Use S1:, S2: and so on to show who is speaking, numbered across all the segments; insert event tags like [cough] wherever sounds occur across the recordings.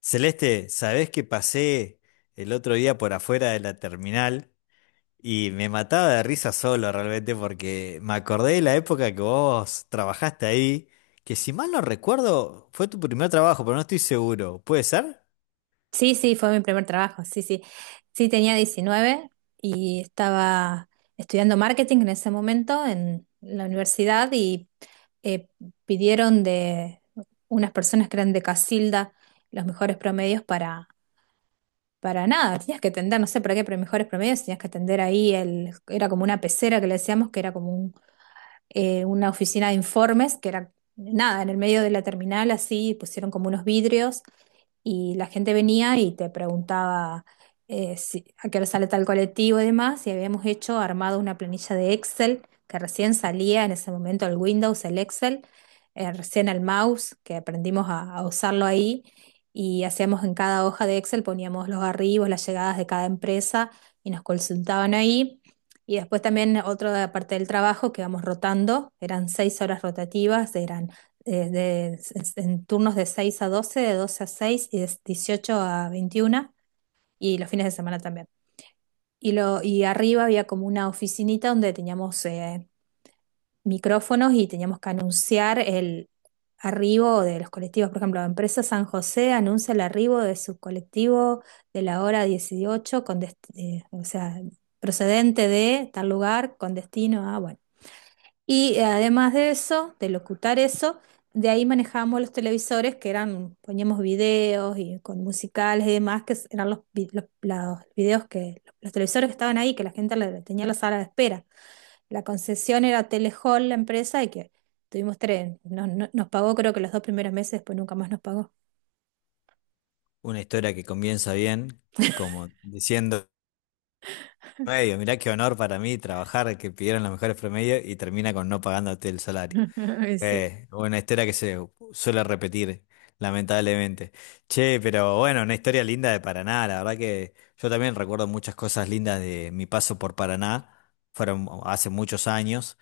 S1: Celeste, ¿sabés que pasé el otro día por afuera de la terminal y me mataba de risa solo realmente porque me acordé de la época que vos trabajaste ahí, que si mal no recuerdo fue tu primer trabajo, pero no estoy seguro? ¿Puede ser?
S2: Sí, sí, fue mi primer trabajo, sí, sí. Sí, tenía 19 y estaba estudiando marketing en ese momento en la universidad y eh, pidieron de unas personas que eran de Casilda los mejores promedios para nada, tenías que atender, no sé para qué, pero mejores promedios, tenías que atender ahí, era como una pecera que le decíamos, que era como una oficina de informes, que era nada, en el medio de la terminal así pusieron como unos vidrios y la gente venía y te preguntaba a qué hora sale tal colectivo y demás, y habíamos hecho, armado una planilla de Excel que recién salía en ese momento el Windows, el Excel, recién el mouse, que aprendimos a usarlo ahí, y hacíamos en cada hoja de Excel, poníamos los arribos, las llegadas de cada empresa y nos consultaban ahí. Y después también otra parte del trabajo que vamos rotando, eran 6 horas rotativas, eran en turnos de 6 a 12, de 12 a 6 y de 18 a 21 y los fines de semana también. Y arriba había como una oficinita donde teníamos micrófonos y teníamos que anunciar el arribo de los colectivos. Por ejemplo, la empresa San José anuncia el arribo de su colectivo de la hora 18 con o sea, procedente de tal lugar con destino a, bueno. Y además de eso, de locutar eso, de ahí manejábamos los televisores que eran, poníamos videos y con musicales y demás, que eran los videos los televisores que estaban ahí, que la gente tenía en la sala de espera. La concesión era Telehall, la empresa, y que tuvimos tres, nos pagó creo que los 2 primeros meses, después nunca más nos pagó.
S1: Una historia que comienza bien, como diciendo, medio, mirá qué honor para mí trabajar, que pidieron los mejores promedios y termina con no pagándote el salario.
S2: [laughs]
S1: Una historia que se suele repetir, lamentablemente. Che, pero bueno, una historia linda de Paraná. La verdad que yo también recuerdo muchas cosas lindas de mi paso por Paraná. Fueron hace muchos años.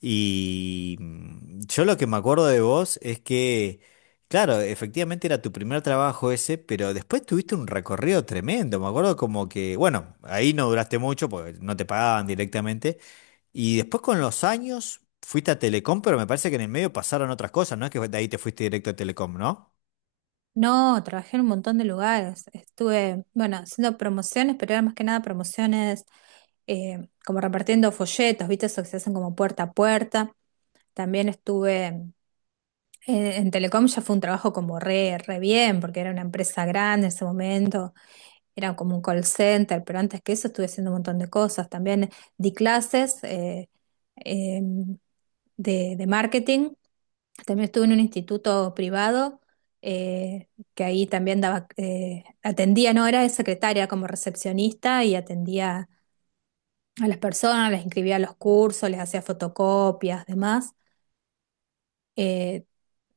S1: Y mm, yo lo que me acuerdo de vos es que, claro, efectivamente era tu primer trabajo ese, pero después tuviste un recorrido tremendo. Me acuerdo como que, bueno, ahí no duraste mucho porque no te pagaban directamente. Y después con los años fuiste a Telecom, pero me parece que en el medio pasaron otras cosas, no es que de ahí te fuiste directo a Telecom, ¿no?
S2: No, trabajé en un montón de lugares. Estuve, bueno, haciendo promociones, pero era más que nada promociones, como repartiendo folletos, ¿viste? Eso que se hacen como puerta a puerta. También estuve en Telecom, ya fue un trabajo como re bien, porque era una empresa grande en ese momento, era como un call center, pero antes que eso estuve haciendo un montón de cosas. También di clases eh, de marketing también estuve en un instituto privado, eh, que ahí también daba, atendía, no era de secretaria, como recepcionista y atendía a las personas, les inscribía a los cursos, les hacía fotocopias, demás. Eh,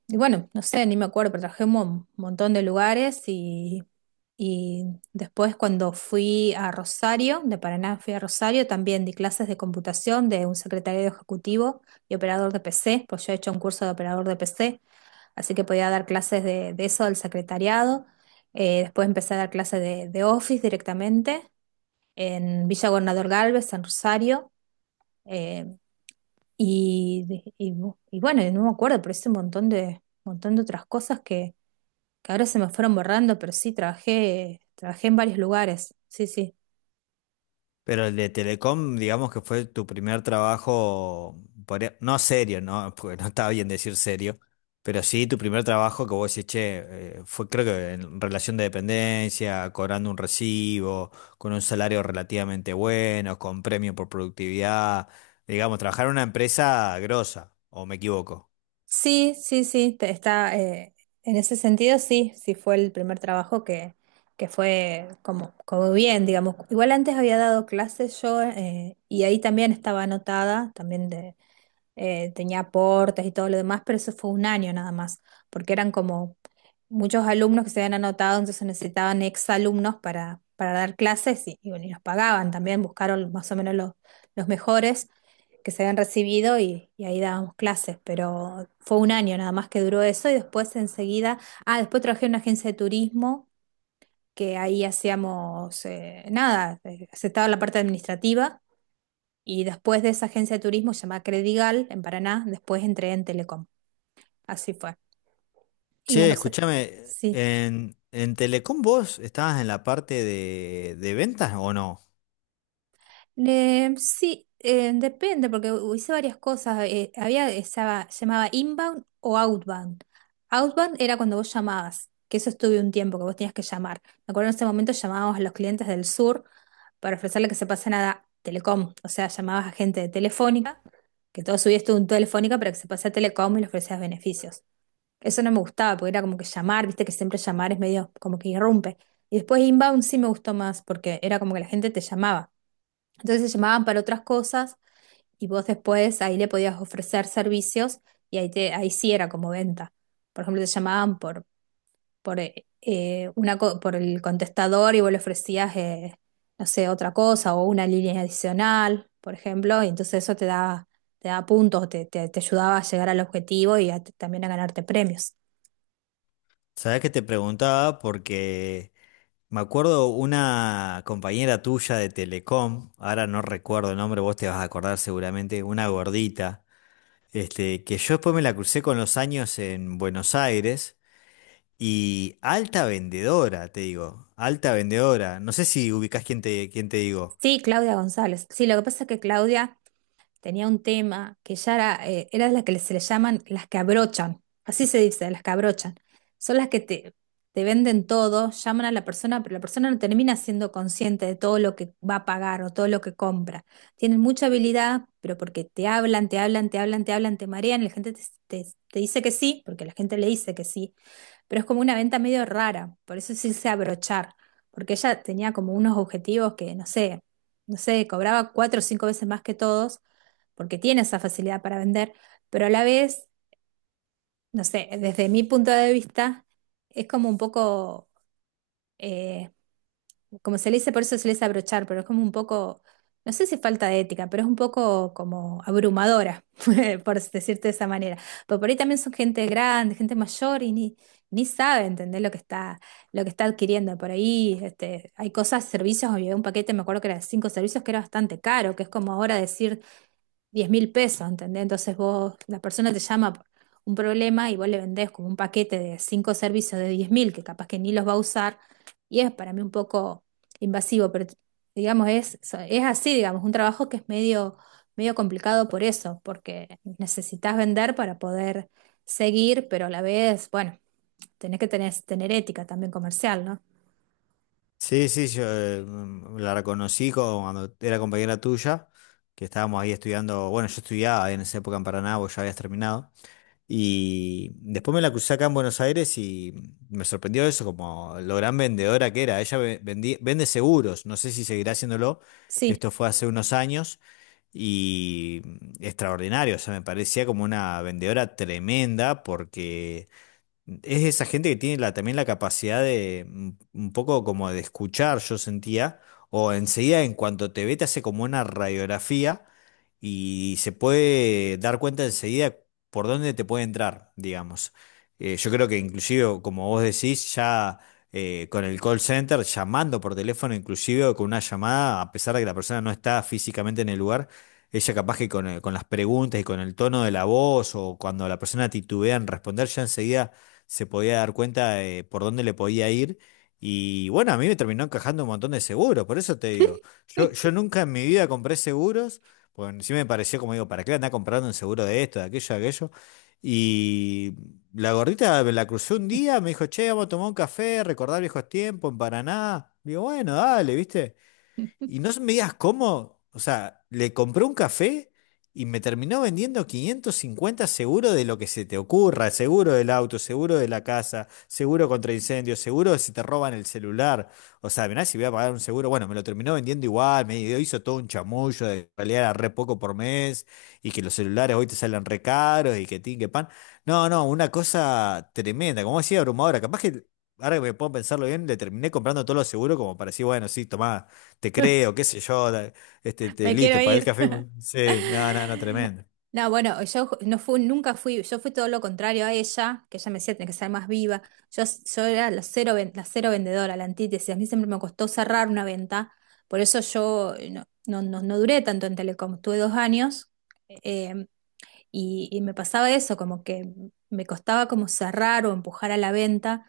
S2: y bueno, no sé, ni me acuerdo, pero trabajé en un montón de lugares, y después cuando fui a Rosario, de Paraná fui a Rosario, también di clases de computación de un secretario ejecutivo y operador de PC, pues yo he hecho un curso de operador de PC así que podía dar clases de eso, del secretariado. Después empecé a dar clases de Office directamente en Villa Gobernador Galvez, en Rosario. eh, y, y- y bueno, y no me acuerdo, pero hice un montón de otras cosas que ahora se me fueron borrando, pero sí trabajé en varios lugares. Sí, sí.
S1: Pero el de Telecom, digamos que fue tu primer trabajo, podría- no serio, ¿no? [laughs] Porque no estaba bien decir serio, pero sí tu primer trabajo que vos decís, che, fue creo que en relación de dependencia, cobrando un recibo, con un salario relativamente bueno, con premio por productividad, digamos, trabajar en una empresa grosa, ¿o me equivoco?
S2: Sí, sí, sí, está, en ese sentido sí, sí fue el primer trabajo que fue como bien, digamos. Igual antes había dado clases yo, y ahí también estaba anotada, también, tenía aportes y todo lo demás, pero eso fue un año nada más, porque eran como muchos alumnos que se habían anotado, entonces necesitaban exalumnos para dar clases y bueno, y los pagaban también, buscaron más o menos los mejores que se habían recibido y ahí dábamos clases, pero fue un año nada más que duró eso y después enseguida, ah, después trabajé en una agencia de turismo, que ahí hacíamos nada, aceptaba la parte administrativa y después de esa agencia de turismo llamada Credigal en Paraná, después entré en Telecom. Así fue. Y en
S1: Che,
S2: Rosario.
S1: escúchame,
S2: Sí.
S1: en Telecom vos estabas en la parte de ventas ¿o no?
S2: Sí, depende, porque hice varias cosas. Llamaba inbound o outbound. Outbound era cuando vos llamabas, que eso estuve un tiempo, que vos tenías que llamar. Me acuerdo en ese momento llamábamos a los clientes del sur para ofrecerle que se pasen a Telecom. O sea, llamabas a gente de Telefónica, que todo su día estuvo en Telefónica, para que se pase a Telecom y le ofrecías beneficios. Eso no me gustaba, porque era como que llamar, viste que siempre llamar es medio como que irrumpe. Y después inbound sí me gustó más, porque era como que la gente te llamaba. Entonces se llamaban para otras cosas y vos después ahí, le podías ofrecer servicios y ahí sí era como venta. Por ejemplo, te llamaban por el contestador y vos le ofrecías, no sé, otra cosa o una línea adicional, por ejemplo, y entonces eso te daba puntos, te ayudaba a llegar al objetivo y también a ganarte premios.
S1: ¿Sabés que te preguntaba porque me acuerdo una compañera tuya de Telecom, ahora no recuerdo el nombre, vos te vas a acordar seguramente, una gordita, este, que yo después me la crucé con los años en Buenos Aires y alta vendedora, te digo, alta vendedora? No sé si ubicás quién te digo.
S2: Sí, Claudia González. Sí, lo que pasa es que Claudia tenía un tema que ya era la que se le llaman las que abrochan. Así se dice, las que abrochan. Son las que te venden todo, llaman a la persona, pero la persona no termina siendo consciente de todo lo que va a pagar o todo lo que compra. Tienen mucha habilidad, pero porque te hablan, te hablan, te hablan, te hablan, te marean, la gente te dice que sí, porque la gente le dice que sí pero es como una venta medio rara, por eso se hice abrochar, porque ella tenía como unos objetivos no sé, no sé, cobraba cuatro o cinco veces más que todos, porque tiene esa facilidad para vender, pero a la vez, no sé, desde mi punto de vista, es como un poco, eh, como se le dice, por eso se le dice abrochar, pero es como un poco, no sé si falta de ética, pero es un poco como abrumadora, [laughs] por decirte de esa manera. Pero por ahí también son gente grande, gente mayor y ni sabe entender lo que está adquiriendo. Por ahí este, hay cosas, servicios, había un paquete, me acuerdo que era de cinco servicios, que era bastante caro, que es como ahora decir 10.000 pesos, ¿entendés? Entonces vos, la persona te llama por un problema y vos le vendés como un paquete de cinco servicios de 10.000 que capaz que ni los va a usar y es para mí un poco invasivo, pero digamos, es así, digamos, un trabajo que es medio complicado por eso, porque necesitas vender para poder seguir, pero a la vez, bueno, tenés que tener ética también comercial, ¿no?
S1: Sí, sí, yo mm, la reconocí co- cuando era compañera tuya, que estábamos ahí estudiando, bueno, yo estudiaba en esa época en Paraná, vos ya habías terminado, y después me la crucé acá en Buenos Aires y me sorprendió eso, como lo gran vendedora que era, ella ve- vendí- vende seguros, no sé si seguirá haciéndolo,
S2: Sí,
S1: esto fue hace unos años y mm, extraordinario, o sea, me parecía como una vendedora tremenda porque es esa gente que tiene la, también la capacidad de un poco como de escuchar, yo sentía, o enseguida en cuanto te ve te hace como una radiografía y se puede dar cuenta enseguida por dónde te puede entrar, digamos. Yo creo que inclusive, como vos decís, ya con el call center, llamando por teléfono, inclusive o con una llamada, a pesar de que la persona no está físicamente en el lugar, ella capaz que con las preguntas y con el tono de la voz o cuando la persona titubea en responder, ya enseguida se podía dar cuenta de por dónde le podía ir. Y bueno, a mí me terminó encajando un montón de seguros, por eso te digo, yo nunca en mi vida compré seguros, porque sí me pareció como digo, ¿para qué andar comprando un seguro de esto, de aquello, de aquello? Y la gordita me la crucé un día, me dijo, che, vamos a tomar un café, recordar viejos tiempos en Paraná. Digo, bueno, dale, ¿viste? Y no me digas cómo, o sea, le compré un café y me terminó vendiendo 550 seguro de lo que se te ocurra, seguro del auto, seguro de la casa, seguro contra incendios, seguro de si te roban el celular. O sea, mirá, si voy a pagar un seguro, bueno, me lo terminó vendiendo igual, me hizo todo un chamullo de que en realidad era re poco por mes y que los celulares hoy te salen re caros y que tin, que pan. No, no, una cosa tremenda, como decía abrumadora, capaz que... Ahora que me puedo pensarlo bien, le terminé comprando todos los seguros como para decir, bueno, sí, tomá, te
S2: [laughs]
S1: creo, qué sé yo, la- este, te,
S2: me quiero
S1: listo, pagué el
S2: ir.
S1: café. Muy- Sí, no, no, no,
S2: [laughs]
S1: tremendo.
S2: No, bueno, yo no fui, nunca fui, yo fui todo lo contrario a ella, que ella me decía, tenés que ser más viva. Yo era la cero, la cero vendedora, la antítesis. A mí siempre me costó cerrar una venta, por eso yo, no, no, no, no duré tanto en Telecom. Tuve 2 años, eh, y me pasaba eso, como que me costaba como cerrar o empujar a la venta.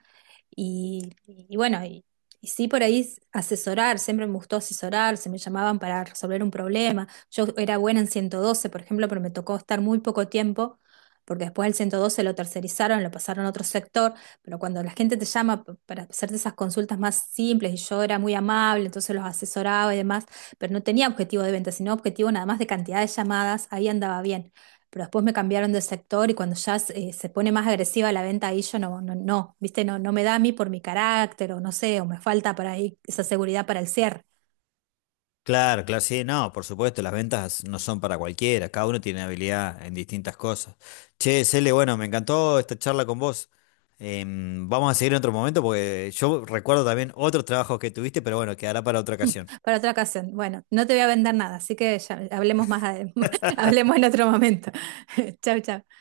S2: Y bueno, y sí por ahí asesorar, siempre me gustó asesorar, se me llamaban para resolver un problema. Yo era buena en 112 por ejemplo, pero me tocó estar muy poco tiempo, porque después el 112 lo tercerizaron, lo pasaron a otro sector, pero cuando la gente te llama para hacerte esas consultas más simples, y yo era muy amable, entonces los asesoraba y demás, pero no tenía objetivo de venta, sino objetivo nada más de cantidad de llamadas, ahí andaba bien pero después me cambiaron de sector y cuando ya se pone más agresiva la venta ahí yo no, no, no, viste, no, no me da a mí por mi carácter o no sé, o me falta para ahí esa seguridad para el cierre.
S1: Claro, claro, sí, no, por supuesto, las ventas no son para cualquiera, cada uno tiene habilidad en distintas cosas. Che, Cele, bueno, me encantó esta charla con vos. Vamos a seguir en otro momento porque yo recuerdo también otros trabajos que tuviste, pero bueno, quedará para otra ocasión.
S2: [laughs] Para otra ocasión. Bueno, no te voy a vender nada, así que ya hablemos más, [laughs] hablemos en otro momento. [laughs] Chau, chau.